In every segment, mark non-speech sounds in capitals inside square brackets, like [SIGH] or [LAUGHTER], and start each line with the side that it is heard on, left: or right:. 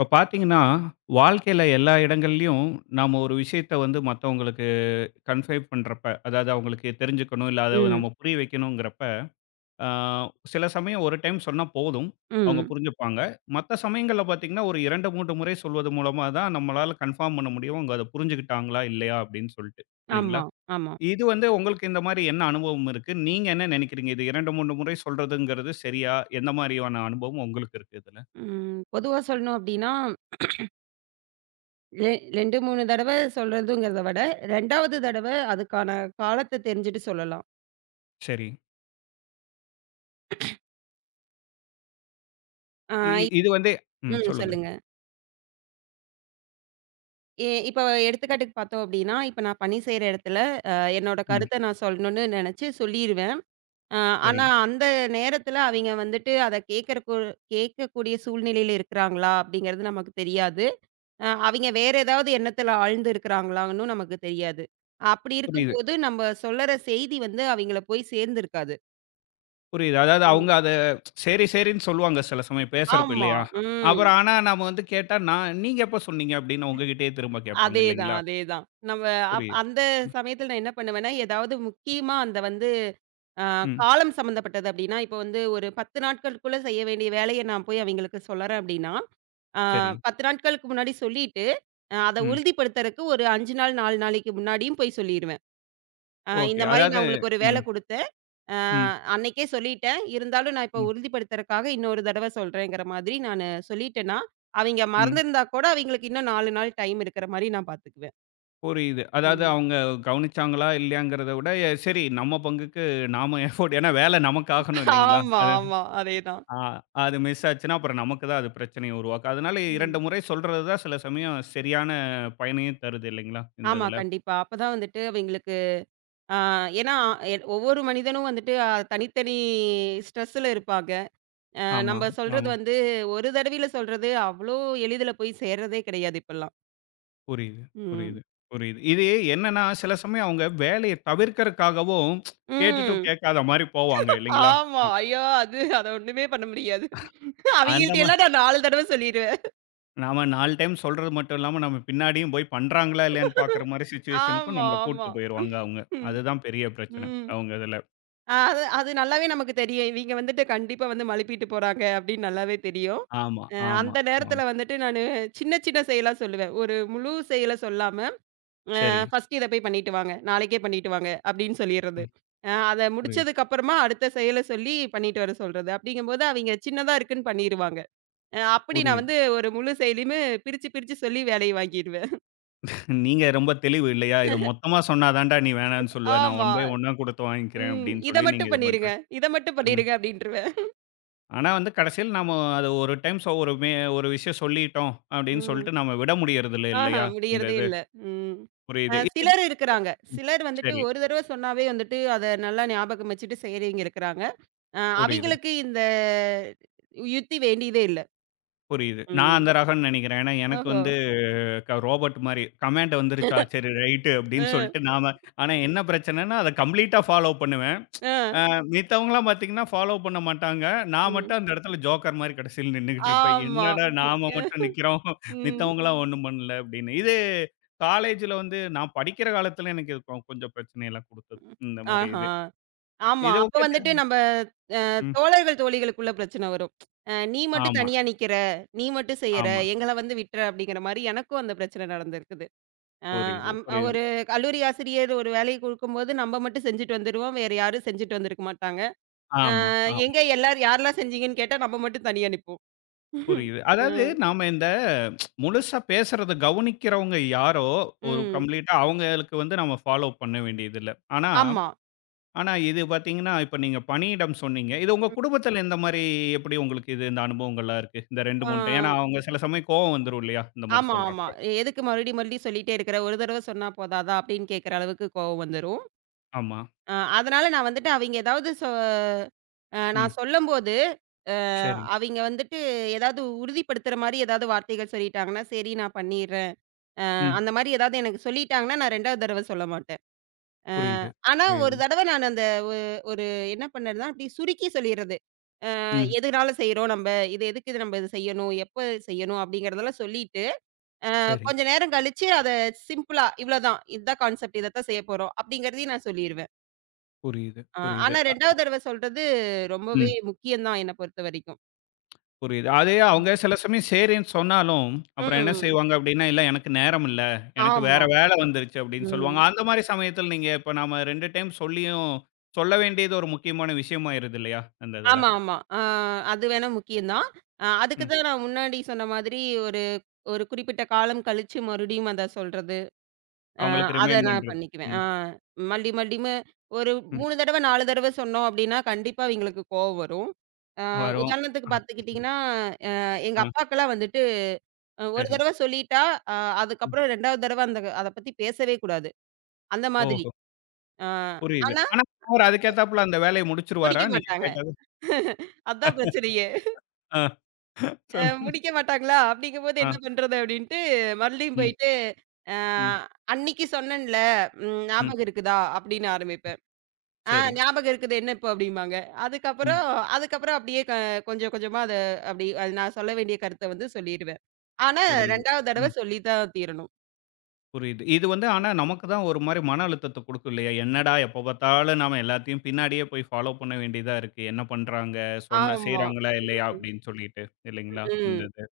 left: இப்போ பார்த்தீங்கன்னா, வாழ்க்கையில எல்லா இடங்கள்லயும் நாம ஒரு விஷயத்த வந்து மத்தவங்களுக்கு கன்ஃபை பண்றப்ப, அதாவது அவங்களுக்கு தெரிஞ்சுக்கணும், இல்ல அத
right: ம்.
left: நம்ம புரிய வைக்கணுங்கிறப்ப, ஆ சில சமயம் ஒரு டைம் சொன்னா போதும், அவங்க
right: ம்.
left: புரிஞ்சுப்பாங்க. மத்த சமயங்கள்ல பார்த்தீங்கன்னா, ஒரு 2, 3 முறை சொல்வது மூலமா தான் நம்மளால கன்ஃபார்ம் பண்ண முடியும். அவங்க அத புரிஞ்சுக்கிட்டாங்களா, இல்லையா அப்படின்னு சொல்லிட்டு, இல்லைங்களா?
right: ஆமா, ஆமா.
left: இது வந்து உங்களுக்கு இந்த மாரி என்ன அனுபவம் இருக்கு? நீங்க என்ன நினைக்கிறீங்க? இது 2, 3 முறை சொல்றதுங்கிறது சரியா? எந்த மாரியான அனுபவம் உங்களுக்கு இருக்கு இதுல?
right: ம். பொதுவா சொல்லணும் அப்டின்னா, ரெ 2, 3 தடவ சொல்றதுங்கிறத விட, 2வது தடவ அதுக்கான காலத்த தெரிஞ்சுட்டு சொல்லலாம்.
left: சரி.
right: ஆ.
left: இ இ-
right: இப்
left: இது வந்து. ம்.
right: ம்.
left: சொல்லுங்க.
right: சொல்லுங்க. இப்ப எடுத்துக்காட்டுக்கு பார்த்தோம் அப்டின்னா, இப்ப நான் பணி செய்ற இடத்துல அ என்னோட
left: ம்.
right: கருத்த நான் சொல்லணும்னு நெனச்சு சொல்லிருவேன். அ
left: சரி.
right: ஆனா அந்த நேரத்துல அவைங்க வந்துட்டு அத கேட்கக்கூடிய சூழ்நிலையில இருக்கிறாங்களா? அப்டிங்கிறது நமக்கு தெரியாது. அவிங்க வேற ஏதாவது எண்ணத்துல ஆழ்ந்து இருக்கிறாங்களான்னு நமக்கு தெரியாது. அப்படி
left: புரியுது,
right: இருக்கும்போது நம்ம சொல்லற செய்தி வந்து அவிங்கள போய் சேர்ந்திருக்காது.
left: புரியுது. அதாவது
right: ம்.
left: அவங்க அத சரி, சரின்னு சொல்லுவாங்க சில சமயம் பேசுறப்ப
right: ஆமா.
left: இல்லையா?
right: ம்.
left: அப்புறம் ஆனா நாம வந்து கேட்டா, நான் "நீங்க எப்ப சொன்னீங்க?" அப்படின்னு உங்ககிட்டயே திரும்ப கேட்பாங்க
right: அதேதான்,
left: இல்லைங்களா?
right: அதேதான். நம்ம
left: புரியுது.
right: அந்த
left: ம்,
right: சமயத்துல நான் என்ன பண்ணுவேன்னா, ஏதாவது முக்கியமா அந்த வந்து அ
left: ம்.
right: காலம் சம்மந்தப்பட்டது அப்படின்னா, இப்போ வந்து ஒரு 10 நாட்களுக்குள்ள செய்ய வேண்டிய வேலைய நான் போய் அவிங்களுக்கு சொல்லறேன் அப்படின்னா, அ
left: சரி.
right: 10 நாட்களுக்கு முன்னாடி சொல்லிட்டு, அத
left: ம்.
right: உறுதிப்படுத்துறக்கு ஒரு 5 நாள், 4 நாளைக்கு முன்னாடியும் போய் சொல்லிருவேன்.
left: ஓகே.
right: இந்த மாரி நான்
left: அதாவது
right: உங்களுக்கு ஒரு வேல
left: ம்,
right: குடுத்தேன். அ
left: ம்,
right: அன்னைக்கே சொல்லிட்டேன். இருந்தாலும் நான் இப்போ
left: ம்,
right: உறுதிப்படுத்துறக்காக இன்னொரு தடவ சொல்றேங்கிற மாதிரி நானு சொல்லிட்டேன்னா, அவைங்க
left: ம்.
right: மறந்திருந்தா கூட அவைங்களுக்கு இன்னும் 4 நாள் டைம் இருக்கிற மாரி நான் பார்த்துக்குவேன்.
left: புரியுது. அதாவது
right: ம்.
left: அவங்க கவனிச்சாங்களா? இல்லையாங்கிறத விட, சரி நம்ம பங்குக்கு நாம எஃபோர்ட் ஏன்னா வேலை நமக்கு ஆகணும் இல்லைங்களா?
right: ஆமா,
left: அது
right: ஆமா. அதேதான்.
left: ஆ அது மிஸ் ஆச்சுன்னா, அப்புறம் நமக்கு தான் அது பிரச்சனைய உருவாக்கும். அதனால 2
right: ம்.
left: முறை சொல்றது தான் சில சமயம் சரியான பயனையும் தருது இல்லைங்களா? இந்த
right: ஆமா,
left: இதுல.
right: கண்டிப்பா. அப்பதான் வந்துட்டு அவைங்களுக்கு அ ஏன்னா ஒவ்வொரு மனிதனும் வந்துட்டு தனித்தனி ஸ்ட்ரெஸ்ல இருப்பாங்க.
left: ஆமா,
right: நம்ம சொல்றது
left: ஆமா.
right: வந்து ஒரு தடவையில சொல்றது அவ்ளோ எளிதில போய் சேர்றதே கிடையாது இப்பல்லாம்.
left: புரியுது, புரியுது,
right: ம்.
left: புரியுது. இது என்னன்னா, சில சமயம் அவங்க வேலைய தவிர்க்கறக்காகவும் கேட்டுட்டும்
right: ம்.
left: கேட்காத மாரி போவாங்க இல்லைங்களா?
right: ஆமா. ஐயோ! அது அத ஒண்ணுமே பண்ண முடியாது.
left: அந்த
right: அவிங்கள்ட்ட
left: மா
right: எல்லாம் நான் 4 தடவ சொல்லிருவேன்.
left: நாம 4 டைம் சொல்றது மட்டும் இல்லாம, நம்ம பின்னாடியும் போய் பண்றாங்களா இல்லையான்னு பார்க்குற மாரி சிச்சுவேஷனுக்கும்
right: ஆமா,
left: நம்மள
right: ஆமா.
left: கூட்டு போயிருவாங்க அவங்க.
right: ம்,
left: அதுதான் பெரிய பிரச்சனை,
right: ம்.
left: அவங்க இதுல.
right: அது அது நல்லாவே நமக்கு தெரியும். இவிங்க வந்துட்டு கண்டிப்பா வந்து மழுப்பிட்டு போறாங்க அப்படின்னு நல்லாவே தெரியும்.
left: ஆமா, ஆமா,
right: அந்த
left: ஆமா.
right: நேரத்துல வந்துட்டு நானு சின்ன சின்ன செயலா சொல்லுவேன். ஒரு முழு செயல சொல்லாம, அ
left: சரி.
right: ஃபர்ஸ்ட் இத போய் பண்ணிட்டு வாங்க. நாளைக்கே பண்ணிட்டு வாங்க அப்படின்னு சொல்லிர்றது.
left: ம்.
right: அத
left: புரியுது,
right: முடிச்சதுக்கு அப்புறமா அடுத்த செயல சொல்லி பண்ணிட்டு வர சொல்றது. அப்படிங்கும்போது அவிங்க சின்னதா இருக்குன்னு பண்ணிருவாங்க. அப்படி நான்
left: புரியுது.
right: வந்து ஒரு முழு செயலியுமே பிரிச்சு, பிரிச்சு சொல்லி வேலைய வாங்கிருவேன்.
left: நீங்க ரொம்ப தெளிவு இல்லையா? "இத மொத்தமா சொன்னா தான்டா நீ வேணான்னு சொல்லுவ. நான்
right: ஆமா.
left: ஒன் பை ஒன்னா குடுத்து வாங்கிக்கிறேன்."
right: ம்.
left: அப்படின்னு
right: இத
left: சொல்லி நீங்க
right: மட்டும்
left: இது
right: பண்ணிருங்க,
left: பண்றீங்க.
right: இத மட்டும்
left: ம்.
right: பண்ணிருங்க அப்படின்ருவேன்.
left: ஆனா வந்து கடைசியில நாம அத ஒரு டைம் சொ ஒரு மே ஒரு விஷயம் சொல்லிட்டோம் அப்படின்னு
right: ம்.
left: சொல்லிட்டு நாம விட முடியறதில்ல
right: ஆஹா
left: இல்லையா? இந்த
right: முடியறதே
left: இது.
right: இல்ல. ம்.
left: புரியுது. இது
right: சிலர் இருக்கிறாங்க.
left: ம்.
right: சிலர் வந்துட்டு
left: சரி.
right: ஒரு தடவ சொன்னாவே வந்துட்டு அத நல்லா ஞாபகம் வச்சுட்டு செய்றவங்க இருக்கிறாங்க.
left: புரியுது,
right: அவிங்களுக்கு இந்த யுத்தி வேண்டியதே இல்ல.
left: புரியுது. நான்
right: ம்.
left: அந்த ரகம்னு நெனைக்கிறேன். ஏன்னா எனக்கு
right: ஓஹோ!
left: வந்து ரோபோட் மாரி கமாண்ட் வந்துருச்சா, சரி ரைட்டு அப்படின்னு
right: அ,
left: சொல்லிட்டு நாம. ஆனா என்ன பிரச்சனைன்னா, அத கம்ப்ளீட்டா ஃபாலோ பண்ண
right: அ,
left: அ மித்தவங்கலாம் பார்த்தீங்கன்னா, ஃபாலோ பண்ண மாட்டாங்க. நான்
right: ம்.
left: மட்டும் அந்த இடத்துல ஜோக்கர் மாரி கடைசியில நின்னுகிட்டு இருப்பேன்.
right: ஆமா.
left: என்னடா
right: அ,
left: நாம மட்டும் நிக்கிறோம்.
right: ம்.
left: மித்தவங்கலாம் ஒண்ணும் பண்ணல அப்படின்னு. இது காலேஜ்ல வந்து நான் படிக்கிற காலத்துல எனக்கு இது கொஞ்சம் பிரச்சனையெல்லாம் குடுத்தது. இந்த மாரி
right: ஆஹா.
left: இது.
right: ஆமா.
left: இது
right: அப்ப
left: ஓகே த
right: வந்துட்டு நம்ப
left: ம்.
right: தோழர்கள், தோழிகளுக்குள்ள பிரச்சனை வரும். நீ மட்டும்
left: ஆமா,
right: தனியா நிக்கிற, நீ மட்டும் செய்யற,
left: ஆமா.
right: எங்கள வந்து விட்ற அப்படிங்கிற மாரி எனக்கும் அந்த பிரச்சனை நடந்திருக்குது. அ
left: புரியுது,
right: அம்
left: புரியுது.
right: ஒரு கல்லூரி ஆசிரியர் ஒரு வேலைய குடுக்கும்போது நம்ம மட்டும் செஞ்சுட்டு வந்துருவோம். வேற யாரும் செஞ்சுட்டு வந்திருக்க மாட்டாங்க. அ
left: ஆமா, ஆமா.
right: எங்க எல்லாரும் யாரெல்லாம் செஞ்சீங்கன்னு கேட்டா நம்ம மட்டும் தனியா நிப்போம்.
left: புரியுது. அதாவது
right: ம்.
left: நாம இந்த முழுசா பேசுறத கவனிக்கிறவங்க யாரோ, ஒரு
right: ம்.
left: கம்ப்ளீட்டா அவங்களுக்கு வந்து நம்ம ஃபாலோ பண்ண வேண்டியதில்ல. ஆனா
right: ஆமா.
left: ஆனா, இது பார்த்தீங்கன்னா, இப்ப நீங்க பணியிடம் சொன்னீங்க. இது உங்க
right: ம்.
left: குடும்பத்தில எந்த மாரி எப்படி உங்களுக்கு இது இந்த அனுபவங்கள்லாம் இருக்கு? இந்த 2,
right: ஆ
left: 3 டைம் ஏன்னா, அவங்க சில சமயம் கோவம் வந்துரும் இல்லையா? இந்த மாரி
right: ஆமா, ஆமா.
left: சொல்றப்போ.
right: எதுக்கு மறுபடியும் மறுபடியும் சொல்லிட்டே இருக்கிற? ஒரு தடவ சொன்னா போதாதா? அப்படின்னு கேட்கிற அளவுக்கு கோவம் வந்துரும்.
left: ஆமா.
right: அதனால நான் வந்துட்டு அவைங்க ஏதாவது சொ அ
left: ம்.
right: நான் சொல்லும்போது, அ
left: சரி.
right: அவைங்க வந்துட்டு ஏதாவது உறுதிப்படுத்துற மாரி ஏதாவது வார்த்தைகள் சொல்லிட்டாங்கன்னா, சரி நான் பண்ணிர்றேன்.
left: ம்.
right: அந்த மாரி ஏதாவது எனக்கு சொல்லிட்டாங்கன்னா, நான் 2வது தடவ சொல்ல மாட்டேன். அ
left: புரியுது,
right: ஆனா ஒரு
left: புரியுது.
right: தடவ நான் அந்த ஒ ஒரு என்ன பண்ணேன்னா, அப்டி சுருக்கி சொல்லிர்றது. அ
left: ம்.
right: எதுனால செய்றோம் நம்ப? இது எதுக்கு இது நம்ம இது செய்யணும்? எப்ப செய்யணும்? அப்டிங்கிறதெல்லாம் சொல்லிட்டு, அ
left: சரி.
right: கொஞ்ச நேரம் கழிச்சு அத சிம்பிளா இவ்ளோதான். இதுதான் கான்செப்ட். இதத்தான் செய்யப்போறோம். அப்டிங்கிறதையும் நான் சொல்லிருவேன்.
left: புரியுது,
right: ஆ,
left: புரியுது.
right: ஆனா 2வது தடவ சொல்றது ரொம்பவே
left: ம்.
right: முக்கியம் தான் என்ன பொறுத்தவரைக்கும்.
left: புரியுது. அதே அவங்க சில சமயம் சரின்னு சொன்னாலும், அப்புறம் என்ன
right: ம்.
left: செய்வாங்க அப்படின்னா, "இல்ல எனக்கு நேரம் இல்ல. எனக்கு வேற
right: ஆமா.
left: வேல வந்துருச்சு" அப்படின்னு சொல்லுவாங்க.
right: ம்.
left: அந்த மாரி சமயத்தில நீங்க இப்ப நாம 2 டைம் சொல்லியும் சொல்ல வேண்டியது ஒரு முக்கியமான விஷயமாயிருது இல்லையா? அந்த இதுல.
right: ஆமா, ஆமா. ஆ அது வேணா முக்கியம் தான். அதுக்கு தான் நான் முன்னாடி சொன்ன மாதிரி ஒரு ஒரு குறிப்பிட்ட காலம் கழிச்சு மறுபடியும் அத சொல்றது. அ
left: அவங்களுக்கு
right: அத
left: ரிமைண்ட்
right: நான்
left: பண்றது.
right: பண்ணிக்குவேன். ஆ.
left: ம்,
right: மல்லி மல்லிமு ஒரு
left: ம்.
right: 3 தடவ 4 தடவ சொன்னோம் அப்டின்னா கண்டிப்பா அவங்களுக்கு கோவம் வரும். அ
left: வரும்.
right: உதாரணத்துக்கு
left: அ,
right: பார்த்துக்கிட்டிங்கன்னா, அ எங்க
left: ஆ
right: அப்பாக்கெல்லாம் வந்துட்டு ஒரு
left: சரி.
right: தடவ சொல்லிட்டா, அ
left: ம்.
right: அதுக்கப்புறம் 2வது தடவ அந்த அத பத்தி பேசவே கூடாது. அந்த மாதிரி.
left: ஓஹோ!
right: ஆ.
left: புரியுது.
right: ஆனா,
left: ஆனா அவரு அதுக்கேத்தாப்புல அந்த வேலைய முடிச்சுருவாரா?
right: முடிக்க
left: நீங்க
right: மாட்டாங்க.
left: கேட்டது.
right: அதான் பிரச்சனையே.
left: ஆ சொல்லுங்க.
right: முடிக்க மாட்டாங்களா? அப்படிங்கும்போது
left: ஆ.
right: என்ன பண்றது? அப்படின்ட்டு மறுபடியும்
left: ம்,
right: போயிட்டு, அ
left: ம்,
right: "அன்னைக்கு சொன்னேன்ல, ம்
left: ம்.
right: ஞாபகம் இருக்குதா?" அப்படின்னு ஆரம்பிப்பேன். "ஆ
left: சரி.
right: ஞாபகம் இருக்குது. என்ன இப்போ?" அப்படிம்பாங்க.
left: ம்.
right: அதுக்கப்புறம் அதுக்கப்புறம் அப்படியே கொஞ்சம் கொஞ்சமா அத அப்படி அது நான் சொல்ல வேண்டிய கருத்த வந்து சொல்லிருவேன். ஆனா, சரி.
left: புரியுது.
right: 2வது தடவ
left: ம்.
right: சொல்லி தான் தீரணும்.
left: புரியுது. இது வந்து ஆனா நமக்கு தான் ஒரு மாரி மன அழுத்தத்த குடுக்கும் இல்லையா? என்னடா எப்ப பார்த்தாலும் நாம எல்லாத்தையும் பின்னாடியே போய் ஃபாலோ பண்ண வேண்டியதா இருக்கு. என்ன பண்றாங்க? சொன்னா
right: ஆமா.
left: செய்றாங்களா? இல்லையா?
right: ம்.
left: அப்படின்னு சொல்லிட்டு. இல்லைங்களா?
right: ம்.
left: இந்த இது.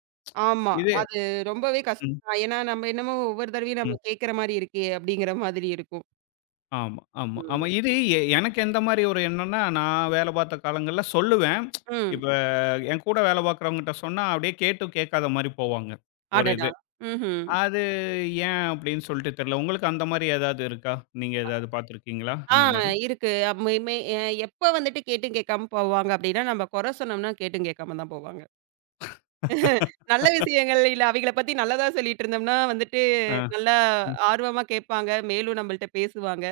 right: ஆமா.
left: இது
right: அது ரொம்பவே கஷ்டம்
left: ம்,
right: தான். ஏன்னா, நம்ம என்னமோ ஒவ்வொரு தடவையும்
left: ம்.
right: நம்ம கேட்கிற மாரி இருக்கே! அப்படிங்கிற மாதிரி இருக்கும்.
left: ஆமா, ஆமா,
right: ம்.
left: ஆமா. இது எனக்கு எந்த மாரி ஒரு எண்ணம்னா, நான் வேலை பார்த்த காலங்கள்ல சொல்லுவேன்.
right: ம்.
left: இப்ப ம். என் கூட வேலை பார்க்குறவங்ககிட்ட சொன்னா, அப்படியே கேட்டும் கேட்காத மாரி போவாங்க. ஒரு
right: அடடா!
left: இது.
right: ம்ஹ்ம்.
left: அது ஏன் அப்படின்னு சொல்லிட்டு தெரியல. உங்களுக்கு அந்த மாரி ஏதாவது இருக்கா? நீங்க ஏதாவது பார்த்துருக்கீங்களா?
right: ஆ
left: அந்த மாரி?
right: இருக்கு. அப் மே மே அ எப்ப வந்துட்டு கேட்டும் கேட்காம போவாங்க அப்படின்னா, நம்ம குறை சொன்னோம்னா கேட்டும் கேட்காம தான் போவாங்க.
left: [LAUGHS]
right: நல்ல விஷயங்கள் இல்ல அவைங்கள பத்தி நல்லதா சொல்லிட்டு இருந்தோம்னா வந்துட்டு
left: ஆ.
right: நல்லா
left: ம்,
right: ஆர்வமா கேட்பாங்க. மேலும் நம்மள்ட்ட பேசுவாங்க.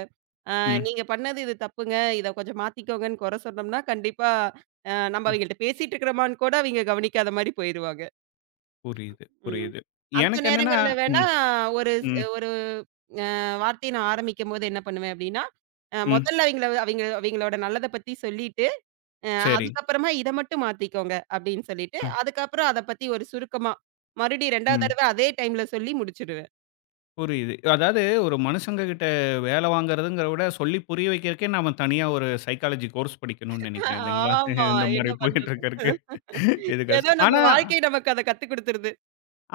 left: ம்,
right: நீங்க பண்ணது இது தப்புங்க. இத கொஞ்சம் மாத்திக்கோங்கன்னு குறை சொன்னோம்னா, கண்டிப்பா நம்ம
left: ம்.
right: அவைங்கள்ட்ட பேசிட்டு இருக்கிறோமான்னு கூட அவைங்க கவனிக்காத மாரி போயிருவாங்க.
left: புரியுது,
right: ம்.
left: புரியுது.
right: அந்த
left: எனக்கு என்னன்னா
right: நேரங்கள்ல வேணா
left: ம்,
right: ஒரு ஸ்
left: ம்,
right: ஒரு அ வார்த்தைய நான் ஆரம்பிக்கும்போது என்ன பண்ணுவேன் அப்டின்னா,
left: ம்.
right: முதல்ல அவிங்களோட நல்லத பத்தி சொல்லிட்டு, அ
left: சரி.
right: அதுக்கப்புறமா இத மட்டும் மாத்திக்கோங்க அப்டின்னு சொல்லிட்டு,
left: ம்,
right: அதுக்கப்புறம் அத பத்தி ஒரு சுருக்கமா, மறுபடியும் 2வது
left: ம்.
right: தடவ அதே டைம்ல சொல்லி முடிச்சுருவேன்.
left: புரியுது. அதாவது ஒரு மனுஷங்க கிட்ட வேல வாங்குறதுங்கிறத விட, சொல்லி புரிய வைக்கிறதுக்கே நாம தனியா ஒரு சைக்காலஜி கோர்ஸ் படிக்கணும்னு நெனைக்கிறேன் இல்லைங்களா?
right: ஆமா.
left: [LAUGHS] இந்த
right: என்ன
left: மாரி போயிட்டு
right: பண்றது?
left: இருக்கறக்கு. இது
right: ஏதோ
left: கஷ்டம்.
right: நம்ம
left: ஆனா
right: வாழ்க்கை நமக்கு அத கத்து குடுத்துருது.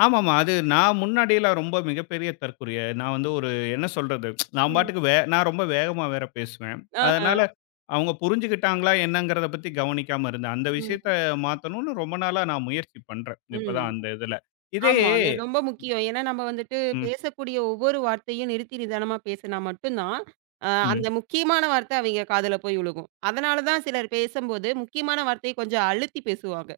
left: ஆமாமா. அது நான் முன்னாடிலாம் ரொம்ப மிகப்பெரிய தற்குறிய. நான் வந்து ஒரு என்ன சொல்றது? நான்
right: ம்.
left: பாட்டுக்கு நான் ரொம்ப வேகமா வேற பேசுவேன். அதனால
right: ஆஹ.
left: அவங்க புரிஞ்சுக்கிட்டாங்களா என்னங்கிறத பத்தி கவனிக்காம இருந்தேன். அந்த விஷயத்த
right: ம்.
left: மாத்தணும்னு ரொம்ப நாளா நான் முயற்சி பண்றேன். இப்பதான்
right: ம்.
left: அந்த இதுல. இதே
right: ஆமா. அது ரொம்ப முக்கியம். ஏன்னா, நம்ம வந்துட்டு
left: ம்,
right: பேசக்கூடிய ஒவ்வொரு வார்த்தையும் நிறுத்தி நிதானமா பேசினா மட்டும்தான்,
left: ம்.
right: அந்த முக்கியமான வார்த்தை அவைங்க காதுல போய் விழுகும். அதனால தான் சிலர் பேசும்போது முக்கியமான வார்த்தைய கொஞ்சம் அழுத்தி பேசுவாங்க.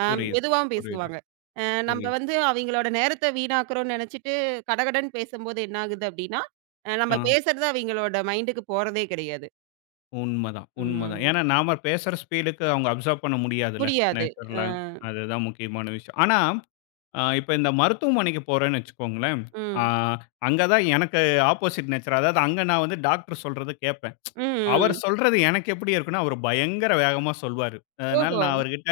right: அ
left: புரியுது,
right: மெதுவாவும்
left: புரியுது,
right: பேசுவாங்க. அ நம்ம
left: புரியுது.
right: வந்து அவைங்களோட நேரத்த வீணாக்குறோம்னு நெனச்சுட்டு கடகடன்னு பேசும்போது என்ன ஆகுது அப்டின்னா, நம்ம
left: ஆ.
right: பேசுறது அவைங்களோட மைண்டுக்கு போறதே கிடையாது.
left: உண்மதான், உண்மதான்.
right: ம்.
left: ஏன்னா நாம பேசுற ஸ்பீடுக்கு அவங்க அப்சர்வ் பண்ண முடியாதுல்ல,
right: முடியாது. அ.
left: நேச்சரலா. அதுதான் முக்கியமான விஷயம். ஆனா, இப்ப இந்த மருத்துவமனைக்கு போறேன்னு வச்சுக்கோங்களேன், அ
right: ம்.
left: அங்க தான் எனக்கு ஆப்போசிட் நேச்சர். அதாவது அங்க நான் வந்து டாக்டர் சொல்றத கேட்பேன்.
right: ம்.
left: அவர்
right: ம்.
left: சொல்றது எனக்கு எப்படி இருக்கும்னா, அவரு பயங்கர வேகமா சொல்வாரு. அதனால
right: ஓஹோ!
left: நான் அவர்கிட்ட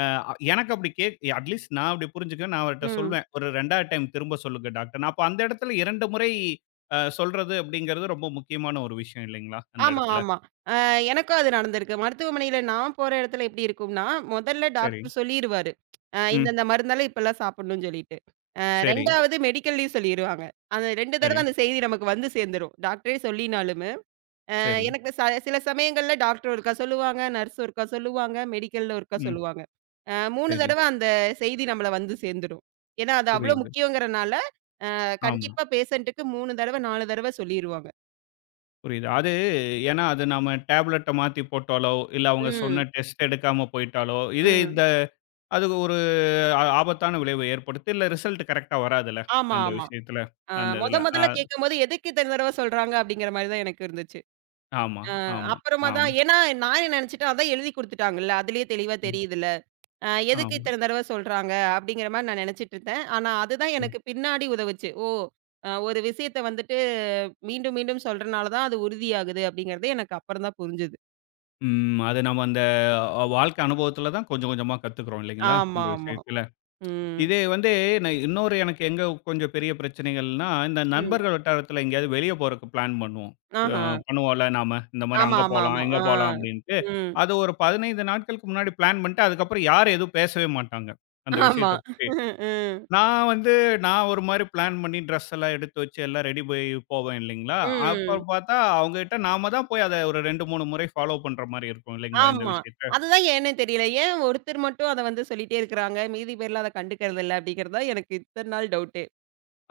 left: அ எனக்கு அப்படி கேக் அட்லீஸ்ட் நான் அப்படி புரிஞ்சுக்குவேன். நான் அவர்ட்ட
right: ம்.
left: சொல்வேன். "ஒரு 2வது டைம் திரும்ப சொல்லுங்க டாக்டர்ன்னு." அப்ப அந்த இடத்துல 2 முறை சொல்றது அப்படிங்கிறது ரொம்ப முக்கியமான ஒரு விஷயம் இல்லைங்களா? அந்த
right: ஆமா,
left: இடத்துல.
right: ஆமா. அ எனக்கும் அது நடந்திருக்கு. மருத்துவமனையில நான் போற இடத்துல எப்படி இருக்கும்னா, முதல்ல
left: சரி.
right: டாக்டர் சொல்லிருவாரு.
left: ம்.
right: இந்தந்த மருந்தெல்லாம் இப்பல்லாம் சாப்பிடணும்னு சொல்லிட்டு. அ
left: சரி,
right: 2வது மெடிக்கல்லயும் சொல்லிருவாங்க. அந்த 2
left: சரி,
right: தடவ அந்த செய்தி நமக்கு வந்து சேர்ந்துரும். டாக்டரே சொல்லினாலுமே.
left: சரி.
right: எனக்கு சில சமயங்கள்ல டாக்டர் ஒருக்கா சொல்லுவாங்க, நர்ஸ் ஒருக்கா சொல்லுவாங்க, மெடிக்கல்ல ஒருக்கா
left: ம்.
right: சொல்லுவாங்க. 3
left: சரி.
right: தடவ அந்த செய்தி நம்மள வந்து சேர்ந்துரும். ஏன்னா, அது அவ்ளோ
left: புரியுது.
right: முக்கியங்கிறனால,
left: ஆமா,
right: கண்டிப்பா பேஷண்ட்டுக்கு 3 தடவ, 4 தடவ சொல்லிருவாங்க.
left: புரியுது. அது ஏன்னா அது நாம டேப்லெட்ட மாத்தி போட்டாலோ, இல்ல அவங்க சொன்ன
right: ம்,
left: டெஸ்ட் எடுக்காம போய்ட்டாலோ, இது
right: ம்.
left: இந்த அது ஒரு ஆ ஆபத்தான விளைவு ஏற்படுத்து. இல்ல ரிசல்ட் கரெக்ட்டா வராதுல்ல.
right: ஆமா,
left: அந்த
right: ஆமா.
left: விஷயத்துல.
right: ஆ.
left: அந்த இதுல. அ
right: மொதல்ல கேட்கும்போது, எதுக்கு இத்தன தடவ சொல்றாங்க? அப்படிங்கிற மாரி தான் எனக்கு இருந்துச்சு.
left: ஆமா,
right: ஆ.
left: ஆமா,
right: அப்புறமா தான்
left: ஆமா.
right: ஏன்னா நான் என்ன நெனச்சுட்டேன், அதான் எழுதி குடுத்துட்டாங்கல்ல. அதிலேயே தெளிவா
left: ம்.
right: தெரியுதுல்ல. எதுக்கு
left: ஆமா.
right: இத்தன தடவ சொல்றாங்க? அப்படிங்கிற மாரி நான் நெனச்சுட்டுருந்தேன். ஆனா அதுதான்
left: ம்.
right: எனக்கு பின்னாடி உதவுச்சு. ஓ! ஒரு விஷயத்த வந்துட்டு மீண்டும், மீண்டும் சொல்றனால தான் அது உறுதியாகுது அப்படிங்கிறது எனக்கு அப்புறம் தான் புரிஞ்சது.
left: ம். அது நம்ம அந்த வாழ்க்கை அனுபவத்துல தான் கொஞ்சம் கொஞ்சமா கத்துக்கிறோம் இல்லைங்களா?
right: ஆமா,
left: இந்த
right: ஆமா.
left: விஷயத்துல.
right: ம்.
left: இது வந்து நான் இன்னொரு எனக்கு எங்க கொஞ்சம் பெரிய பிரச்சனைகள்னா, இந்த
right: ம்.
left: நண்பர்கள் வட்டாரத்தில எங்கேயாவது வெளிய போறக்கு பிளான் பண்ணுவோம். அ
right: ஆஹா.
left: பண்ணுவோம்ல நாம. இந்த மாரி
right: ஆமா,
left: அங்க
right: ஆமா,
left: போலாம்,
right: ஆமா.
left: இங்க
right: ஆ.
left: போலாம் அப்டின்ட்டு.
right: ம்.
left: அது ஒரு 15 நாட்களுக்கு முன்னாடி பிளான் பண்ணிட்டு, அதுக்கப்புறம் யாரும் எதுவும் பேசவே மாட்டாங்க. அந்த
right: ஆமா.
left: விஷயத்த பத்தி.
right: [LAUGHS] ம்.
left: நான் வந்து நான் ஒரு மாரி பிளான் பண்ணி ட்ரெஸ் எல்லாம் எடுத்து வச்சு எல்லாம் ரெடி போய் போவேன் இல்லைங்களா? அப்ப
right: ம்.
left: பார்த்தா அவங்ககிட்ட நாம தான் போய் அத ஒரு 2, 3 முறை ஃபாலோ பண்ற மாரி இருக்கும் இல்லைங்களா இந்த
right: ஆமா.
left: விஷயத்த?
right: அதுதான் ஏன்னே தெரியல. ஏன் ஒருத்தர் மட்டும் அத வந்து சொல்லிட்டே இருக்கிறாங்க. மீதி பேர்லாம் அத கண்டுக்கிறது இல்ல அப்படிங்கிறது தான் எனக்கு இத்தன நாள் டவுட்டே.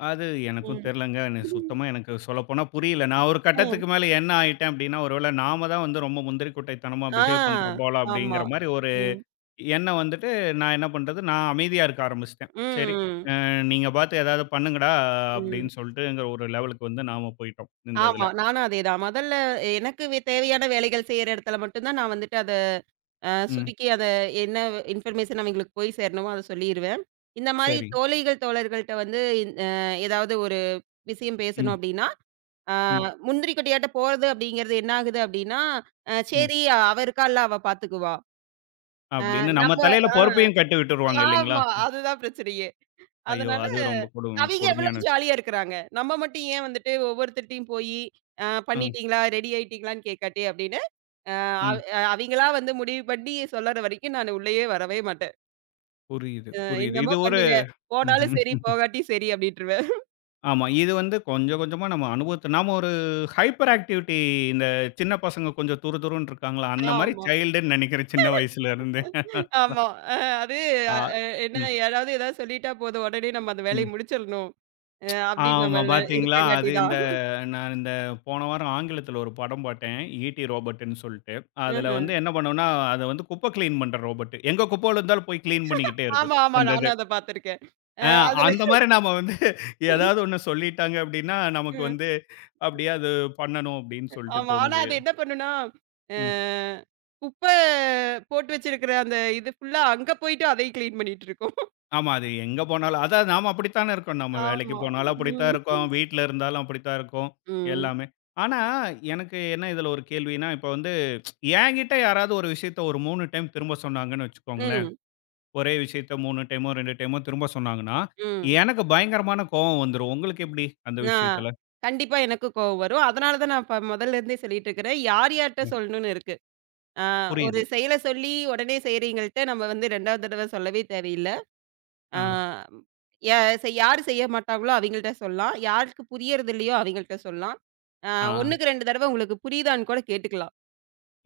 left: அது எனக்கும்
right: ம்.
left: தெரியலங்க. எனக்கு
right: ம்.
left: சுத்தமா எனக்கு சொல்லப்போனா புரியல. நான் ஒரு கட்டத்துக்கு மேல என்ன ஆயிட்டேன் அப்டின்னா, ஒருவேள நாம தான் வந்து ரொம்ப முந்திரி கொட்டைத்தனமா
right: ஆ.
left: பிஹேவ் பண்றோம் போல
right: ஆமா.
left: அப்டிங்கிற மாரி ஒரு
right: ம்.
left: எண்ணம் வந்துட்டு, நான் என்ன பண்றது, நான் அமைதியா இருக்க ஆரம்பிச்சுட்டேன். சரி
right: ம்.
left: அ நீங்க பார்த்து ஏதாவது பண்ணுங்கடா
right: ம்.
left: அப்டின்னு சொல்லிட்டுங்கிற ஒரு லெவலுக்கு வந்து நாம போயிட்டோம் இந்த
right: ஆமா.
left: இதுல.
right: நானும் அதேதான். முதல்ல எனக்கு தேவையான வேலைகள் செய்யற இடத்துல மட்டும் தான் நான் வந்துட்டு அத
left: ம்.
right: சுருக்கி அத என்ன இன்ஃபர்மேஷன் அவங்களுக்கு போய் சேரணுமோ அத சொல்லிருவேன். இந்த மாரி
left: சரி.
right: தோழிகள், தோழர்கள்ட்ட வந்து இந் அ ஏதாவது ஒரு விஷயம் பேசணும்
left: ம்,
right: அப்படின்னா ஆ
left: ம்,
right: முந்திரி கொட்டையாட்ட போறது அப்படிங்கிறது என்ன ஆகுது அப்படின்னா,
left: ம்.
right: சரி அவ இருக்கால்ல அவ பாத்துக்குவா. ஆமா.
left: அப்டின்னு நம்ம
right: நம்ம
left: தலையில பொறுப்பையும் கட்டி விட்டுருவாங்க இல்லைங்களா?
right: ஆமா. அதுதான் பிரச்சனையே.
left: ஐயோ!
right: அதனால
left: அது ரொம்ப
right: அவிங்க
left: கொடுமையான
right: எவ்வளவு
left: விஷயம்.
right: ஜாலியா இருக்கிறாங்க. நம்ம மட்டும் ஏன் வந்துட்டு ஒவ்வொருத்தர்ட்டயும் போயி, "
left: ம்,
right: பண்ணிட்டீங்களா? ரெடி ஆயிட்டீங்களான்னு?" கேட்காட்டி அப்படின்னு, அ அவ்
left: ம்.
right: அவிங்களா வந்து முடிவு பண்ணி சொல்லற வரைக்கும் நானு உள்ளயே வரவே மாட்டேன்.
left: புரியுது,
right: அ
left: புரியுது.
right: "என்னமோ
left: இது ஒரு
right: பண்ணுங்க. போனாலும்
left: ம்ஹ்ம்.
right: சரி, போகாட்டியும் சரி" அப்படின்ருவேன்.
left: ஆமா. இது வந்து கொஞ்சம் கொஞ்சமா நம்ம அனுபவத்த நாம ஒரு ஹைப்பர் ஆக்டிவிட்டி இந்த சின்ன பசங்க கொஞ்சம் துரு துருன்னு இருக்காங்களா, அந்த மாரி
right: ஆமா.
left: சைல்டுன்னு நெனைக்கிறேன் சின்ன வயசுல இருந்தே.
right: ஆமா. அ அது அ
left: ஆ.
right: என்ன
left: ம்,
right: யாராவது ஏதாவது சொல்லிட்டா போதும். உடனே நம்ம அந்த
left: ம்.
right: வேலைய முடிச்சிடணும். அப்படின்னு
left: ஆமா
right: நம்ம
left: பார்த்தீங்களா? அது
right: இருக்கங்காட்டி தான்.
left: இந்த நான் இந்த போன வாரம் ஆங்கிலத்துல ஒரு படம் பார்த்தேன். ஈடி ரோபோட்டுன்னு சொல்ட்டு. அதுல
right: ம்ஹ்ம்.
left: வந்து என்ன பண்ணும்னா, அது வந்து குப்ப கிளீன் பண்ற ரோபோட். எங்க குப்ப விழுந்தாலும் போய் கிளீன் பண்ணிக்கிட்டே இருக்கும்.
right: ஆமா, ஆமா.
left: அந்த இது.
right: நானும் அத பார்த்துருக்கேன். அ
left: ஆ
right: அதுல
left: அந்த மாரி நாம வந்து ஏதாவது
right: [LAUGHS]
left: ஒண்ணு சொல்லிட்டாங்க அப்டின்னா, நமக்கு
right: ம்.
left: வந்து அப்டியே அது பண்ணணும் அப்டின்னு சொல்ட்டு
right: ஆமா. ஆனா
left: தோணுது.
right: அது என்ன பண்ணும்னா, அ
left: ம்.
right: குப்ப போட்டு வச்சிருக்கிற அந்த இது ஃபுல்லா அங்க போயிட்டு அதையும் கிளீன் பண்ணிட்டு இருக்கும்.
left: ஆமா. அது எங்க போனாலும் அதான் நாம அப்படித்தானே இருக்கோம். நம்ம வேலைக்கு
right: ஆமா.
left: போனாலும் அப்படித்தான்
right: ம்.
left: இருக்கோம். வீட்ல இருந்தாலும் அப்படித்தான் இருக்கோம்.
right: ம்.
left: எல்லாமே. ஆனா, எனக்கு என்ன இதுல ஒரு கேள்வின்னா, இப்ப வந்து என்கிட்ட யாராவது ஒரு விஷயத்த ஒரு 3 டைம் திரும்ப சொன்னாங்கன்னு வச்சுக்கோங்களேன்.
right: ம்.
left: ஒரே விஷயத்த 3 டைமோ, 2 டைமோ திரும்ப சொன்னாங்கன்னா,
right: ம்.
left: எனக்கு பயங்கரமான கோவம் வந்துரும். உங்களுக்கு எப்படி அந்த
right: ஆ.
left: விஷயத்துல?
right: கண்டிப்பா எனக்கும் கோவம் வரும். அதனால தான் நான் இப்ப முதல்ல இருந்தே சொல்லிட்டு இருக்கிறேன். யார் யார்ட்ட
left: ம்.
right: சொல்லணும்னு இருக்கு. ஆ. ஒரு
left: புரியுது.
right: செயல சொல்லி உடனே செய்றவங்கள்ட்ட நம்ம வந்து 2வது தடவ சொல்லவே தேவையில்ல.
left: ஆ.
right: ஆ. ய செ யார் செய்ய மாட்டாங்களோ அவங்கள்ட்ட சொல்லலாம். யாருக்கு புரியறது இல்லையோ அவங்கள்ட்ட சொல்லலாம். ஆ.
left: ஆ.
right: 1க்கு 2 தடவ உங்களுக்கு புரியுதான்னு கூட கேட்டுக்கலாம்.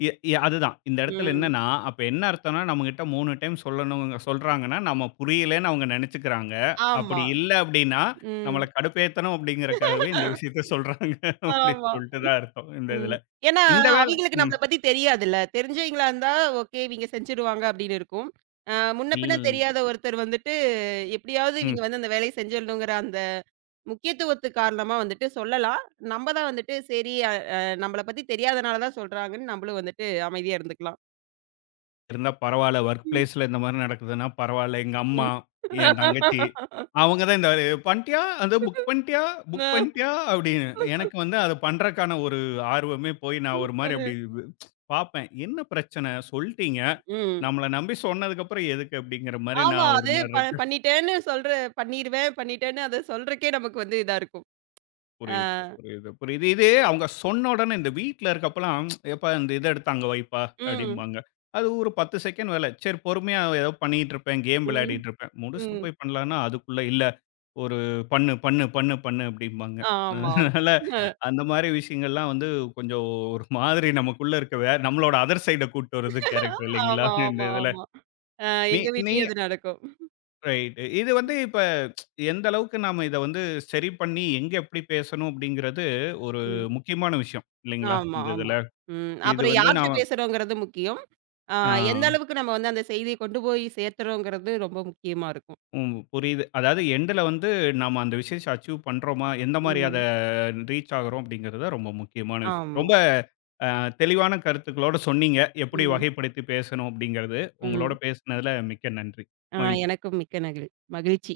left: எ எ அதுதான். இந்த இடத்துல
right: ம்.
left: என்னன்னா, அப்ப என்ன அர்த்தம்னா, நம்மகிட்ட 3 டைம் சொல்லணும் சொல்றாங்கன்னா, நம்ம புரியலன்னு அவங்க நெனச்சுக்கிறாங்க. அப்படி
right: ஆமா.
left: இல்ல அப்படின்னா, நம்மள
right: ம்.
left: கடுப்பேத்தணும் அப்படிங்கிறக்காகவே இந்த விஷயத்த சொல்றாங்க [LAUGHS] அப்படின்னு
right: ஆமா.
left: சொல்லிட்டு தான் அர்த்தம் இந்த
right: ம்.
left: இதுல.
right: ஏன்னா
left: இந்த வேல
right: அவிங்களுக்கு
left: ம்.
right: நம்மள பத்தி தெரியாதுல்ல. தெரிஞ்சவங்களா இருந்தா ஓகே இவிங்க செஞ்சுருவாங்க அப்படின்னு இருக்கும். ஆ. முன்ன
left: இல்
right: பின்ன தெரியாத ஒருத்தர் வந்துட்டு எப்படியாவது
left: ம்.
right: இவிங்க வந்து அந்த வேலைய செஞ்சிடணுங்கிற அந்த முக்கியத்துவத்து காரணமா வந்துட்டு சொல்லலாம். நம்ப தான் வந்துட்டு சரி அ அ நம்மள பத்தி தெரியாதனால தான் சொல்றாங்கன்னு நம்மளும் வந்துட்டு அமைதியா இருந்துக்கலாம்.
left: இருந்தா பரவால்ல. வொர்க்
right: ம்.
left: பிளேஸ்ல இந்த மாரி நடக்குதுன்னா பரவால்ல. எங்க அம்மா,
right: ம்.
left: என் தங்கச்சி அவங்க தான் இந்த "பண்ட்டியா? அத புக் பண்ட்டியா? புக்
right: அ,
left: பண்ட்டியா?" அப்படின்னு. எனக்கு வந்து அத பண்றக்கான ஒரு ஆர்வமே போய் நான் ஒரு மாரி
right: அ.
left: அப்படி பார்ப்பேன். என்ன பிரச்சனை? சொல்ட்டீங்க.
right: ம்.
left: நம்மள நம்பி சொன்னதுக்கப்புறம் எதுக்கு அப்படிங்கிற மாரி
right: ஆமா.
left: நான் ஒரு
right: அது
left: மாரி இருக்கு.
right: பண்ணிட்டேன்னு சொல்ற பண்ணிருவேன், பண்ணிட்டேன்னு அத சொல்றக்கே நமக்கு வந்து இதா இருக்கும். ஆ.
left: புரியுது, புரியுது, புரியுது. இது அவங்க சொன்ன உடனே இந்த வீட்ல இருக்கப்பலாம், "ஏப்பா இந்த இத எடுத்து அங்க வைப்பா"
right: ம்.
left: அப்படிம்பாங்க. அது ஒரு 10 செகண்ட் வேல. சரி பொறுமையா ஏதோ பண்ணிட்டு இருப்பேன், கேம்
right: ம்.
left: விளையாடிட்டு இருப்பேன். முடிச்சுட்டு
right: ம்.
left: போய் பண்ணலான்னா, அதுக்குள்ள "இல்ல ஒரு பண்ணு, பண்ணு, பண்ணு, பண்ணு" அப்படிம்பாங்க.
right: ஆமாமா.
left: அதனால
right: ஆமா,
left: அந்த மாரி விஷயங்கள்லாம் வந்து கொஞ்சம் ஒரு மாதிரி நமக்குள்ள இருக்க நம்மளோட அதர் சைட கூட்டு வருது கேரக்டர்
right: [LAUGHS]
left: இல்லைங்களா?
right: ஆமா,
left: இந்த இதுல.
right: ஆமா. அ
left: நீ
right: எங்க
left: நீ
right: வீட்லயும் அது நடக்கும்.
left: ரைட். இது வந்து இப்ப எந்த அளவுக்கு நாம இத வந்து சரி பண்ணி, எங்க எப்படி பேசணும் அப்படிங்கிறது ஒரு
right: ம்.
left: முக்கியமான விஷயம். இல்லைங்களா?
right: ஆமா,
left: இந்த
right: ஆமா.
left: இதுல.
right: ம்.
left: இது
right: அப்புறம்
left: வந்து
right: யார்ட்ட
left: நாம
right: பேசுறோங்கிறது முக்கியம். ஆ.
left: ஆ
right: எந்த அளவுக்கு நம்ம வந்து அந்த செய்திய கொண்டு போய் சேர்த்துறோங்கிறது ரொம்ப முக்கியமா இருக்கும்.
left: ம் புரியுது. அதாவது எண்டுல வந்து நாம அந்த விஷயத்த அச்சீவ் பண்றோமா? எந்த மாரி அத
right: ம்.
left: ரீச் ஆகுறோம் அப்படிங்கிறது தான் ரொம்ப முக்கியமான விஷயம்.
right: ஆமா.
left: ரொம்ப அ தெளிவான கருத்துக்களோட சொன்னீங்க. எப்படி
right: ம்.
left: வகைப்படுத்தி பேசணும் அப்படிங்கிறது. உங்களோட
right: ம்.
left: பேசினதுல மிக்க நன்றி.
right: ஆ.
left: மகிழ்ச்சி.
right: எனக்கும் மிக்க மகிழ்ச்சி.